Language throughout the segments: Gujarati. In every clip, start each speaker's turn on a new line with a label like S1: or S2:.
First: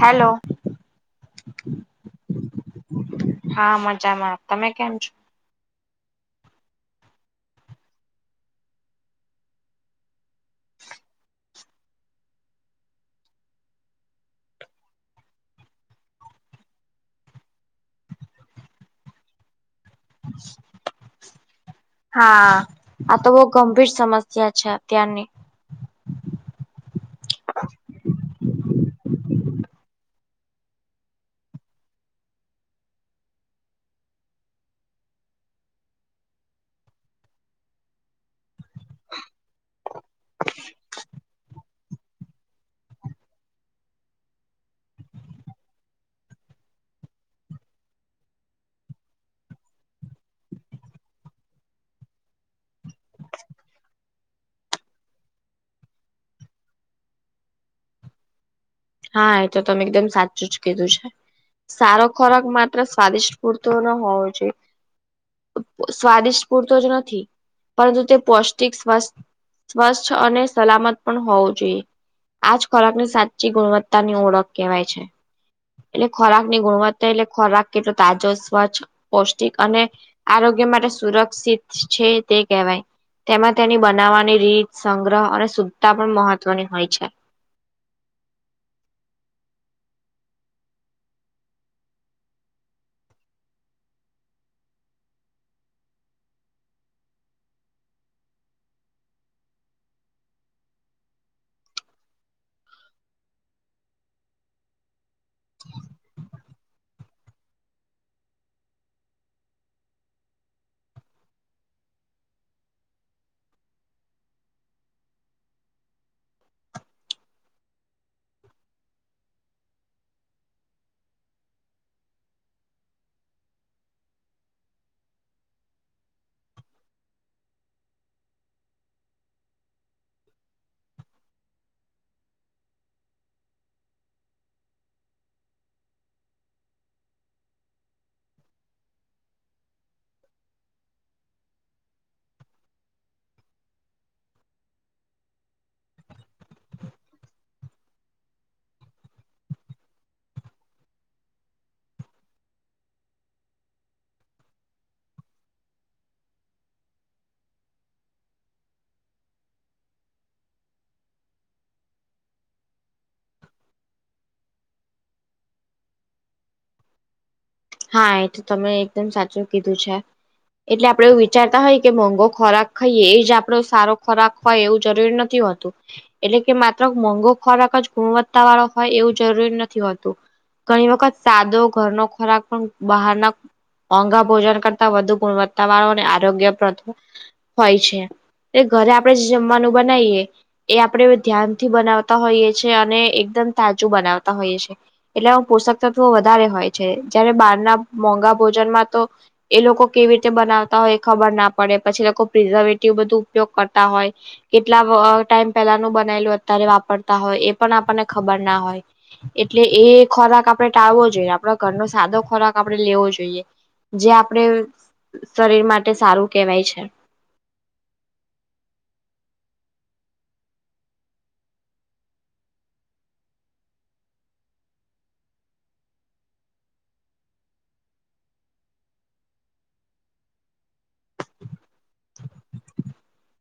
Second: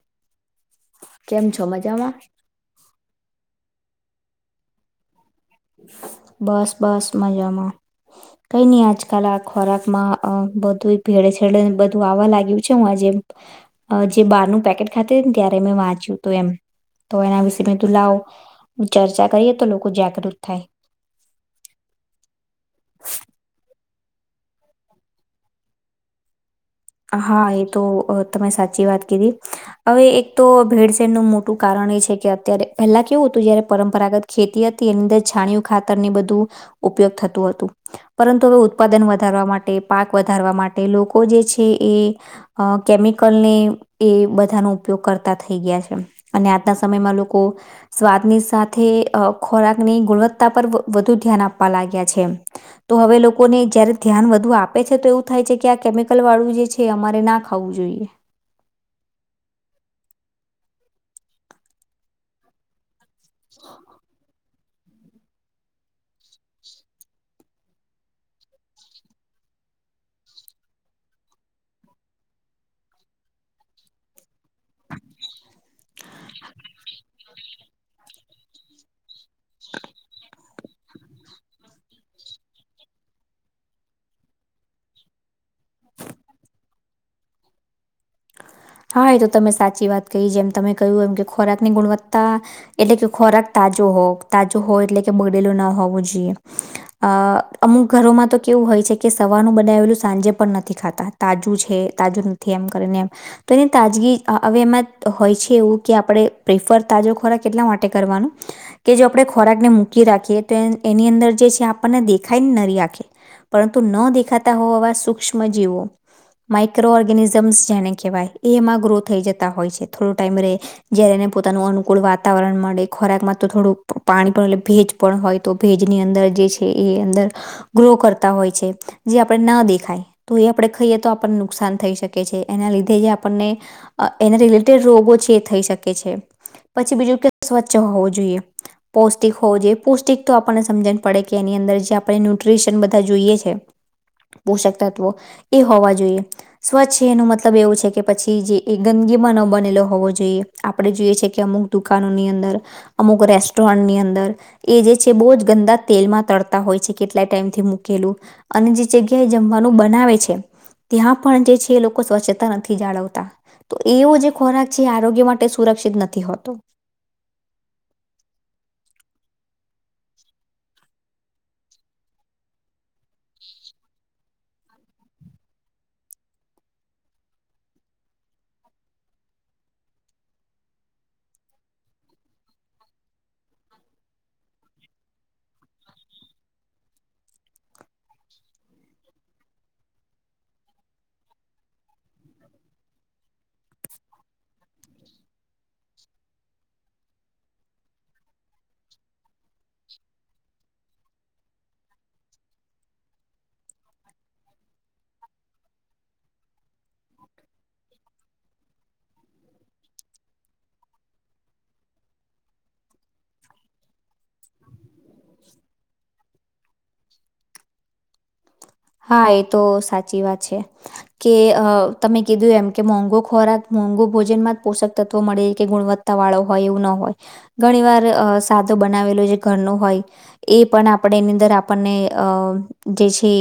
S1: હેલો.
S2: કેમ છો? મજામાં.
S1: હા, મજામાં તમે કેમ છો?
S2: બસ, બસ મજામાં કઈ નઈ આજકાલ આ ખોરાકમાં અ બધું ભેડે છેડેને, બધું આવવા લાગ્યું છે, હું આજે જે બાર નું પેકેટ ખાતે ને, ત્યારે મે વાંચ્યું હતું, એમ તો એના વિશે મે તું લાવ ચર્ચા કરીએ, તો લોકો જાગૃત થાય.
S1: આ તો બહુ ગંભીર છે અત્યારની.
S2: હા, એ તો તમે સાચી હવે એક તો ભેળસેેણનું મોટું કારણ એ છે કે, અત્યારે પહેલા કેવું હતું, જયારે પરંપરાગત ખેતી હતી, એની અંદર છાણયું ખાતર ની બધું ઉપયોગ થતું હતું, પરંતુ હવે ઉત્પાદન વધારવા માટે પાક વધારવા માટે લોકો જે છે, એ અ કેમિકલ ને એ બધાનો ઉપયોગ કરતા થઈ ગયા છે. અને આજના સમયમાં લોકો સ્વાદની સાથે ખોરાક ની ગુણવત્તા પર વધુ ધ્યાન આપવા લાગ્યા છે. તો હવે લોકોને જયારે ધ્યાન વધુ આપે છે, તો એવું થાય છે કે, આ કેમિકલ વાળું જે છે, અમારે ના ખાવું જોઈએ.
S1: હા, એ તો તમે એકદમ સાચું જ કીધું છે, સારો ખોરાક મા સ્વાદિષ્ટ પૂરતો ન હોવો જોઈએ. સ્વાદિષ્ટ પૂરતો જ નથી, પરંતુ તે પૌષ્ટિક સ્વાસ્થ સ્વચ્છ અને સલામત પણ હોવું જોઈએ, આજ ખોરાક ની સાચી ગુણવત્તા પોતાની ઓળખ કહેવાય છે. એટલે ખોરાક ની ગુણવત્તા એટલે ખોરાક કેટલો તાજો સ્વ છે. પૌષ્ટિક અને આરોગ્ય માટે સુરક્ષિત છે, તે કહેવાય. તેમાં તેની બનાવવાની રીત સંગ્રહ અને શુદ્ધતા પણ મહત્વની હોય છે.
S2: હા, એ તો તમે સાચી વાત કહી, જેમ તમે કહ્યું એમ કે ખોરાક ની ગુણવત્તા એટલે કે ખોરાક તાજો હોવ તાજો હોવ, એટલે કે બગડેલું ના હોવું જોઈએ. અ અમુક ઘરોમાં તો કેવું હોય છે કે, સવારનું બનાવેલું સાંજે પણ નથી ખાતા. તાજું છે, તાજું નથી, એમ કરીને એમ. તો એની તાજગી હવે એમાં હોય છે, એવું કે આપણે પ્રિફર તાજો ખોરાક કેટલા માટે કરવાનું. કે જો આપણે ખોરાકને મૂકી રાખીએ તો, એની અંદર જે છે, આપણને દેખાય ને નરી આખે. પરંતુ ન દેખાતા હો, આવા સુૂક્ષ્મ જીવો માઈક્રો ઓર્ગેનિઝમ્સ જેને કહેવાય, એ એમાં ગ્રો થઈ જતા હોય છે, થોડો ટાઈમ ર જ્યારે ને અનુકૂળ વાતાવરણ મળે, ખોરાક માં તો થોડું પાણી પણ એટ પણ હોય ની અંદર જે છે, એ અંદર ગ્રો કરતા હોય છે. જે આપડણે ના દેખાય તો, એ આપડે ખાઈએ તો આપણને નુકસાન થઈ શકે છે, એના લીધે જે આપને એના રિલેટેડ રોગો છે, એ થઈ શકે છે. પછી બીજું કે સ્વચ્છ હોવું જોઈએ. પૌષ્ટિક હોવું જોઈએ, પૌષ્ટિક તો આપણને સમજને પડે કે, એની અંદર જે આપણે ન્યુટ્રીશન બધા જોઈએ છે. પોષક તત્વો એ હોવા જોઈએ, સ્વચ્છ એ ન મતલબ એવું છે કે. પછી જે એ ગંદગીમાં ન બનેલો હોવો જોઈએ, આપણે જોઈએ છે કે, અમુક દુકાનોની અંદર અમુક રેસ્ટોરન્ટની અંદર એ જે છે બહુ જ ગંદા તેલમાં તળતા હોય છે કેટલા ટાઈમથી મૂકેલું અને જે જગ્યાએ જમવાનું બનાવે છે ત્યાં પણ જે છે એ લોકો સ્વચ્છતા ન થી જાળવતા તો એવો જે ખોરાક છે એ આરોગ્ય માટે સુરક્ષિત નથી હોતો.
S1: હા એ તો તમે એકદમ સાચું કીધું છે. એટલે આપડે એવું વિચારતા હોય મોંઘો ખોરાક એજ આપડો સારો ખોરાક હોય એવું જરૂરી નથી હોતું. એટલે કે માત્ર મોંઘો ખોરાક જ ગુણવત્તા વાળો હોય એવું જરૂરી નથી હોતું. ઘણી વખત સાદો ઘરનો ખોરાક બહારના મોઘા ભોજન કરતા વધુ ગુણવત્તા વાળો ને આરોગ્યપ્રદ હોય છે એ ઘરે આપણે જમવાનું બનાવીએ. એ આપણેે ધ્યાનથી બનાવતા હોઈએ છીએ અને એકદમ તાજું બનાવતા હોઈએ છે એટલે પોષક તત્વો વધારે હોય છે જયારે બહાર ના મોંઘા ભોજનમાં તો એ લોકો કેવી રીતે બનાવતા હોય એ ખબર ના પડે પછી લોકો પ્રિઝર્વેટિવ બધું ઉપયોગ કરતા હોય કેટલા ટાઈમ પેલાનું બનાયલું અત્યારે વાપરતા હોય એ પણ આપણને ખબર ના હોય એટલે એ ખોરાક આપડે ટાળવો જોઈએ આપડા ઘરનો સાદો ખોરાક આપડે લેવો જોઈએ જે આપડે શરીર માટે સારું કેવાય છે.
S2: હા એ તો સાચી વાત છે. કે તમે કીધું એમ કે મોંઘો ખોરાક મોંઘો ભોજનમાં જ પોષક તત્વો મળે કે ગુણવ ત્તાવાળો હોય એવું ન હોય ઘણી વાર સાદો બનાવેલો જે ઘરનું હોય એ પણ આપડે એની અંદર આપણને અ જે છે.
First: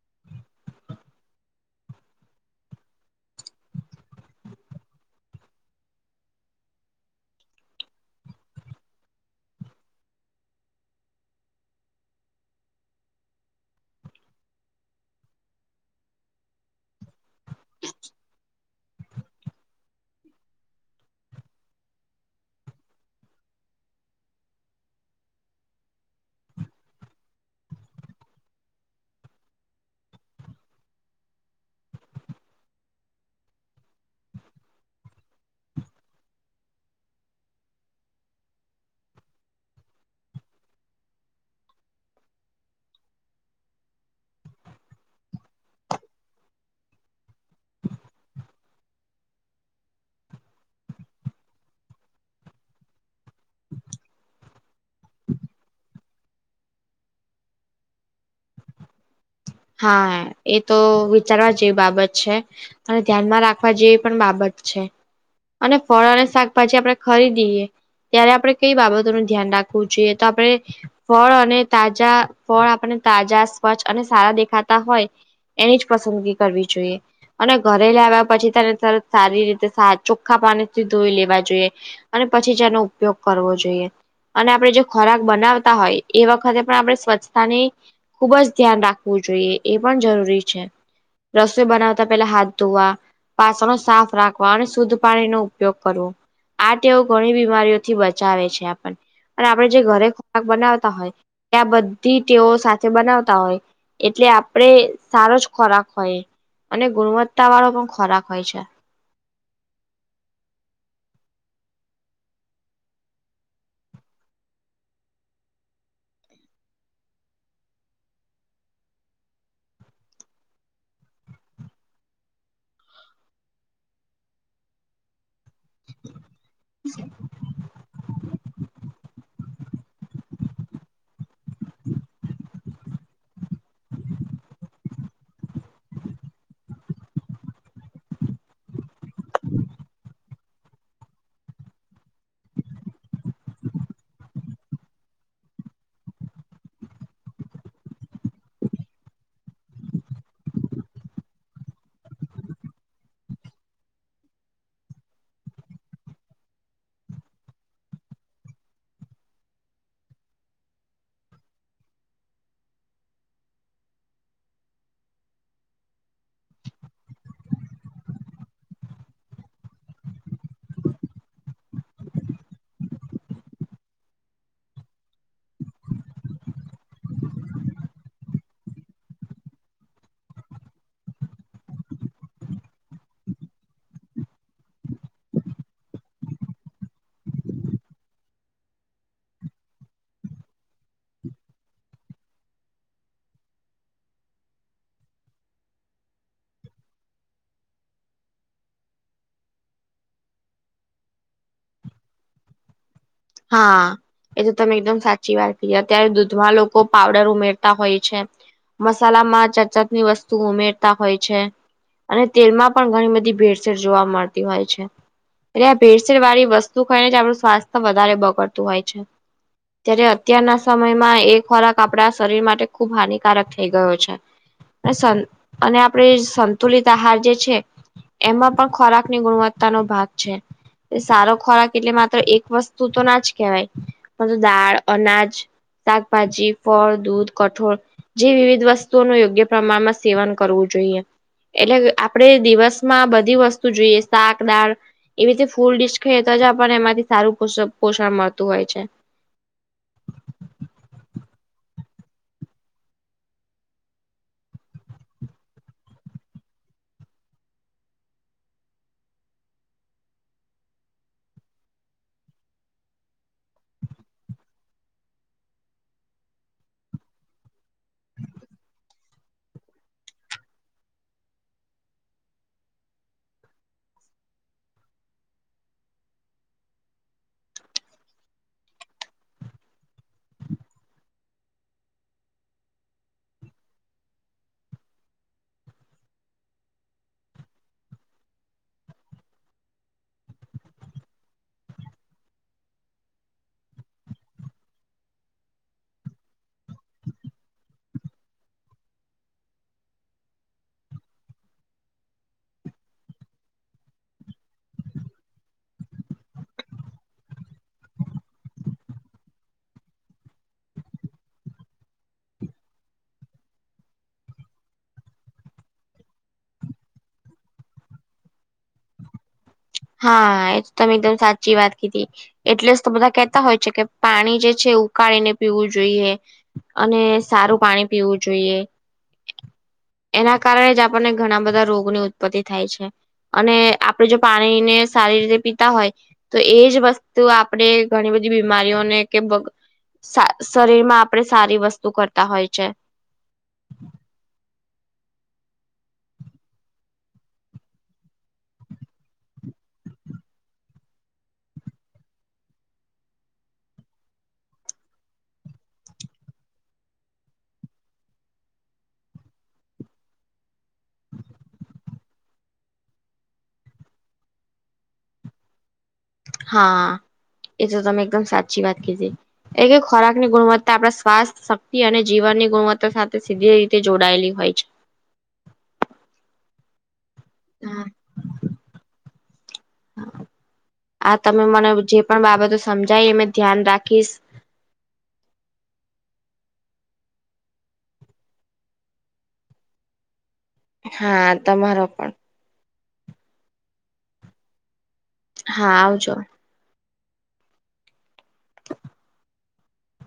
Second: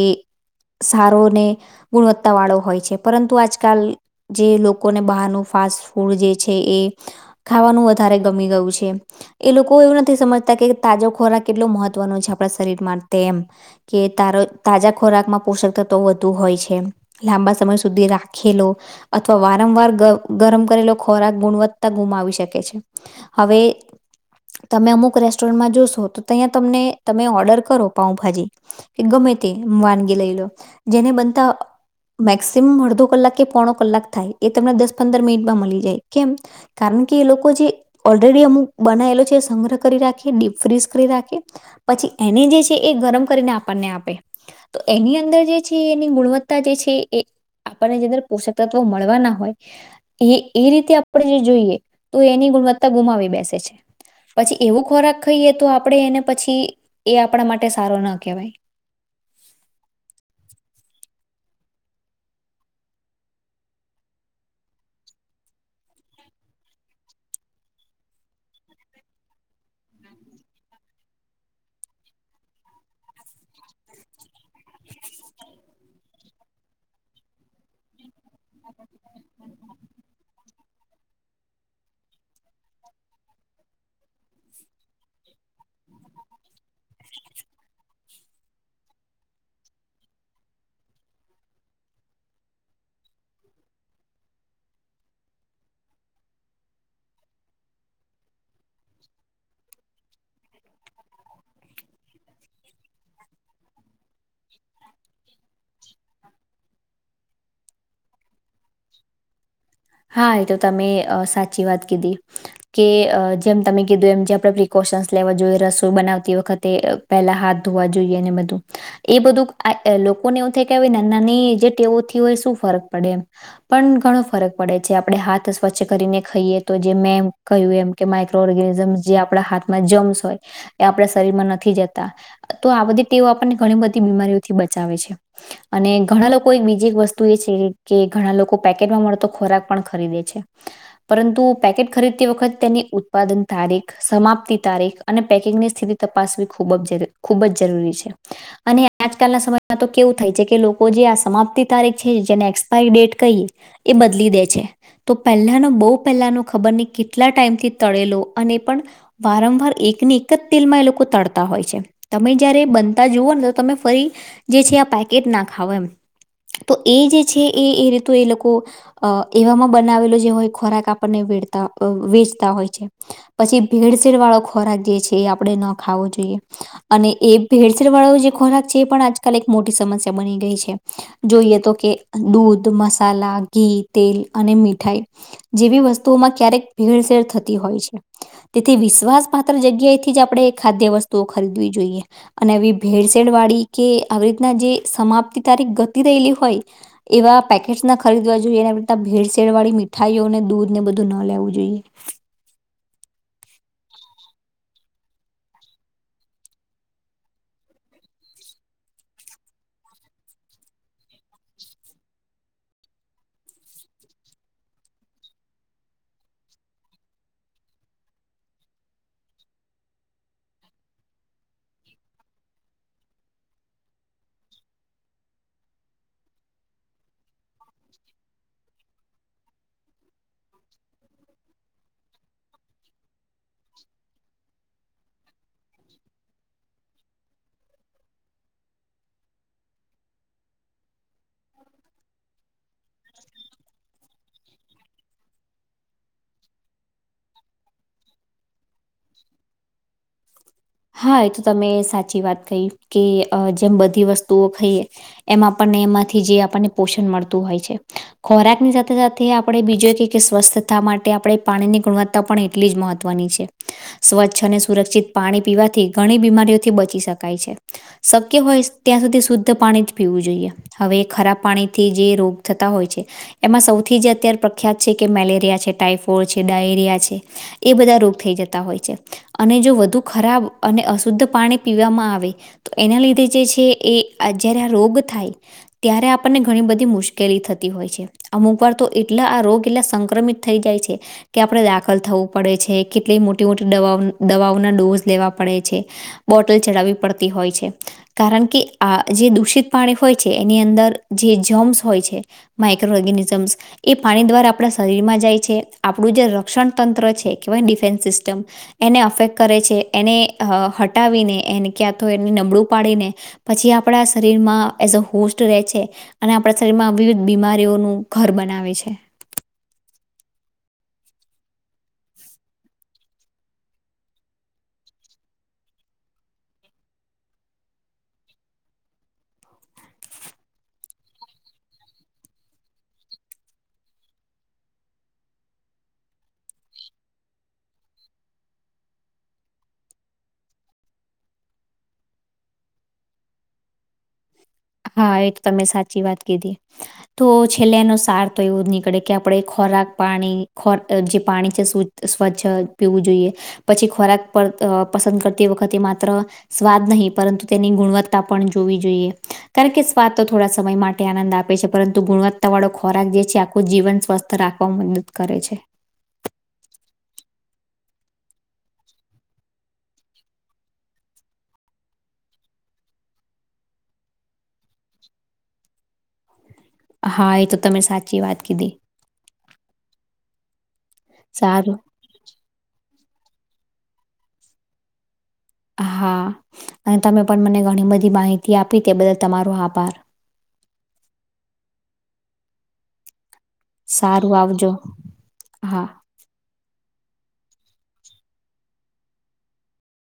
S2: સારો ને ગુણવત્તા વાળો હોય છે પરંતુ આજકાલ જે લોકોને બહારનું ફાસ્ટ ફૂડ જે છે એ ખાવાનું વધારે ગમી ગયું છે. એ લોકો એવું નથી સમજતા કે તાજો ખોરાક કેટલો મહત્વનો છે આપણા શરીર માટે એમ કે તારો તાજા પોષક વધુ હોય છે લાંબા સમય સુધી રાખેલો અથવા વારંવાર ગરમ કરેલો ખોરાક ગુણવત્તા ગુમાવી શકે છે. હવે તમે અમુક રેસ્ટોરન્ટમાં જોશો તો ત્યાંયા તમને તમે ઓર્ડર કરો પાઉભાજી ગમેતે વાનગી લઈ લો જેને બનતા મેક્સિમમ અડધો કલાક કે પોણો કલાક થાય એ તમને દસ પંદર મિનિટમાં મળી જાય કેમ કારણ કે એ લોકો જે ઓલરેડી અમુક બનાયેલો છે સંગ્રહ કરી રાખે ડીપ ફ્રીઝ કરી રાખે પછી એને જે છે એ ગરમ કરીને આપણને આપે તો એની અંદર જે છે એની ગુણવત્તા જે છે એ આપણને જે અંદર પોષક તત્વ મળવાના હોય એ એ રીતે આપણે જે જોઈએ તો એની ગુણવત્તા ગુમાવી બેસે છે. પછી એવું ખોરાક ખાઈએ તો આપડે એને પછી એ આપણા માટે સારો ના કહેવાય
S1: હા એ તો વિચારવા જેવી બાબત છે. અને ધ્યાન રાખવા જેવી પણ બાબત છે્ અને ફળ અને શાકભાજી આપણેે ખરીદીએ ત્યારે આપણે કઈ બાબતો નું ધ્યાન રાખવું જોઈએ તો આપણે ફળ અને તાજા ફળ આપણને તાજા સ્વચ્છ અને સારા દેખાતા હોય એનીજ પસંદગી કરવી જોઈએ અને ઘરે લાવ્યા પછી તેને તરત સારી રીતે ચોખ્ખા પાણીથી ધોઈ લેવા જોઈએ અને પછી જ એનો ઉપયોગ કરવો જોઈએ અને આપણે જો ખોરાક બનાવતા હોય એ વખતે પણ આપણે સ્વચ્છતાની ખુબ જ ધ્યાન રાખ વુ જોઈએ એ પણ જરૂરી છે રસોઈ બનાવતા પેલા હાથ ધોવા વાસણો સાફ રાખવા અને શુદ્ધ પાણી નો ઉપયોગ કરવો આ ટેવ ઘણી બીમારીઓથી બચાવે છે આપણને અને આપડે જે ઘરે ખોરાક બનાવતા હોય ત્યા બધી તેઓ સાથે બનાવતા હોય એટલે આપડે સારો જ ખોરાક હોય અને ગુણવત્તા વાળો પણ ખોરાક હોય છે
S2: હા એ તો તમે સાચી વાત કીધી કે જેમ તમે કીધું એમ જે આપણે પ્રિકોશન્સ લેવા જોઈએ રસોઈ બનાવતી વખતે પેહલા હાથ ધોવા જોઈએ ને બધું એ બધું લોકોને એવું થાય કે આવી નાની નાની જે ટેવોથી હોય શું ફરક પડે એમ પણ ઘણો ફરક પડે છે આપડે હાથ સ્વચ્છ કરીને ખાઈએ તો જે મેં એમ કહ્યું એમ કે માઇક્રો ઓર્ગેનિઝમ જે આપણા હાથ માં જમ્સ હોય એ આપણા શરીર માં નથી જતા. તો આ બધી ટેવ આપણને ઘણી બધી બીમારીઓથી બચાવે છે અને ઘણા લોકો બી જી વસ્તુ એ છે કે ઘણા લોકો પેકેટમાં મળતો ખોરાક પણ ખરીદે છે. પેકેટ ખરીદતી વખત ઉત્પાદન તારીખ સમાપ્તિ તારીખ અને પેકિંગની સ્થિતિ તપાસવી ખૂબ જ ખૂબ જ જરૂરી છે. અને આજકાલના સમયમાં તો કેવું થાય છે કે લોકો જે આ સમાપ્તી તારીખ છે જેને એક્સપાયરી ડેટ કહીએ. એ બધ લી દે છે તો પહેલાનો બહ પહેલા ન ખબર કેટલા ટાઈમથી તળેલો અને પણ વારંવાર એક ને એક જ તેલમાં એ લોકો તળતા હોય છે. તમે જયારે બનતા જુવઓ ને તો તમે ફરી જે છે આ પેકેટ ના ખાવ એમ. તો એ જે છે એ એ રીતુ એ લોકો અ એવામાં બનાવેલો જે હોય ખોરાક વેચતા હોય છે. પછી ભેળસેળ વાળો ખોરાક જે છે એ આપડે ન ખાવો જોઈએ. અને એ ભેળસેર વાળા જે ખોરાક છે એ પણ આજકાલ એક મોટી સમસ્યા બની ગઈ છે. જોઈએ તો કે દૂધ મસાલા ઘી તેલ અને મીઠાઈ જેવી વસ્તુઓમાં ક્યારેક ભેળસેેળ થતી હોય છે. તેથી વિશ્વાસ પાત્ર જગ્યાએથી જ આપણે ખાદ્ય વસ્તુઓ ખરીદવી જોઈએ. અને આવી ભેળસેળ વાળી કે આવી રીતના જે સમાપ્તિ તારી ગતિ રહેયલી હોય. પેકેટ્સ ના ખરીદવા ને ભેળસેળ વાળી મીઠાઈઓને દૂધ ને બધું ન લેવું જોઈએ.
S1: હા. એ તો તમે એકદમ સાચી વાત ક અત્યારે દૂધમાં લોકો પાવડર ઉમેરતા હોય છે. મસાલામાં ચચાની વસ્તુ ઉમેરતા હોય છે. અને તેલમાં પણ ઘણી બધી ભેળસેેળ જોવા મળતી હોય છે. એ આ ભેડસેર વાળી વસ્તુ ખાઈને આપણું સ્વાસ્થ્ય વધારે બગડતું હોય છે. ત્યારે અત્યારના સમયમાં એ ખોરાક આપણા શરીર માટે ખુબ હાનિકારક થઈ ગયો છે. અને આપડે સંતુલિત આહાર જે છે. એમાં પણ ખોરાક ની ગુણવત્તા નો ભાગ છે સારો ખોરાક એટલે માત્ર એક વસ્ તું તો ના જ કહેવાય તો દાળ અનાજ શાકભાજી ફળ દૂધ કઠોળ જે વિવિધ વસ્તુઓ ન યોગ્ય પ્રમાણમાં સેવન કરવું જોઈએ. એટલે આપડે દિવસમાં બધી વસ્તુ જોઈએ. શાક દાળ એવી રીતે ફૂલ ડીશ ખાઈએ તો જ આપણને એમાંથી સારું પોષ પોષણ મળતું હોય છે.
S2: હા એ તો તમે સાચી વાત કહી કે જેમ અહ બધી વસ્તુઓ ખાઈએ. એમાં પણ આપણને એમાંથી જે આપણને પોષણ મળતું હોય છે. ખોરાકની સાથે સાથે આપણે બીજું એક કે સ્વસ્થતા માટે આપડે પાણીની ગુણવત્ત તા એટલી જ મહત્વની છે. સ્વચ્છ અને સુરક્ષિત પાણી પીવા થી ઘણી બીમારીઓથી બચી શકાય છે શક્ય હોય ત્યાં સુધી શુદ્ધ પાણી જ પીવું જોઈએ. હવે ખરાબ પાણીથી જે રોગ થતા હોય છે. એમાં સૌથી જ અત્યારે પ્રખ્યાત છે કે મેલેરિયા છે ટાઈફોઇડ છે ડાયરિયા છે. એ બધા રોગ થઈ જતા હોય છે અને જો વધુ ખરાબ અને અશુદ્ધ પાણી પીવામાં આવે તો એના લીધે જે છે એ જય્યારે આ રોગ થાય ત્યારે આપણને ઘણી બધી મુશ્કેલી થતી હોય છે. અમુક વાર તો એટલા આ રોગ એટલા સંક્રમિત થઈ જાય છે. કે આપડે દાખલ થવું પડે છે કેટલી મોટી મોટી દવા દવાઓના ડોઝ લેવા પણે છે બોટલ ચડાવવી પડતી હોય છે. કારણ કે આ જે દૂષિત પાણી હોય છે એની અંદર જે જમ્સ હોય છે માઇક્રો ઓર્ગેનિઝમ્સ એ પાણી દ્વારા આપડા શરીરમાં જાય છે આપડું જે રક્ષણ તંત્ર છે કેહેવાય છે ને ડિફેન્સ સિસ્ટમ એને અફેક્ટ કરે છે એને હટાવીને એને ક્યાં તો એ નબળું પાડીને પછી આપડા શરીરમાં એઝ અ હોસ્ટ રહે છે અને આપડા શરીર માં વિવિધ બીમારીઓનું ઘર બનાવે છે.
S1: હા એ તો તમે સાચી વાત કીધી. એટલે જ તો બધા કેતા હોય છે કે પાણી જે છે ઉકાળીને પીવું જોઈએ. અને સારું પાણી પીવું જોઈએ. એના કારણે જ આપણને ઘણા બધા રોગની ઉત્પત્તિ થાય છે. અને આપડે પાણીને સારી રીતે પીતા હોય તો એજ વસ્તુ આપડે ઘણી બધી બીમારી ઓને કે બગ શ શરીર માં આપડે સારી વસ્તુ કરતા હોય છે.
S2: હા એ તો તમે સાચી વાત કીધી. તો છેલ્લે એનો સાર તો એવો જ નીકળે કે આપડે ખોરાક પાણી ખો અહ જે પાણી છે શું તો સ્વચ્છ અહ પીવું જોઈએ પછી ખોરાક પર અહ પસંદ કરતી એ વખતે માત્ર સ્વાદ નહીં પરંતુ તેની ગુણવત્તા પણ જોવી જોઈએ. કારણ કે સ્વાદ તો થોડા સમય માટે આનંદ આપે છે પરંતુ ગુણવત્તા વાળો ખોરાક જે છે આખું જીવન સ્વસ્થ ત રાખવાવામાં મદદ કરે છે.
S1: હા એ તો તમે એકદમ સાચી વાત કીધી. એ કે ખોરાકની ગુણવત્તા આપણા સ્વાસ્થ્ય શક્તિ અને જીવનની ગુણવત્તા સાથે સીધી રીતે જોડાયેલી હોય છે.
S2: હા એ તો તમે સાચી વાત કીધી.
S1: હા, આ તમે મને
S2: સારું
S1: જે પણ બાબતો સમજાય એ મેં ધ્યાન રાખીશ.
S2: હા અને તમે પણ મને ઘણી બધી માહિતી આપી તે બદલ તમારો આભાર.
S1: હા, તમારો પણ.
S2: સારું આવજો.
S1: હા, આવજો.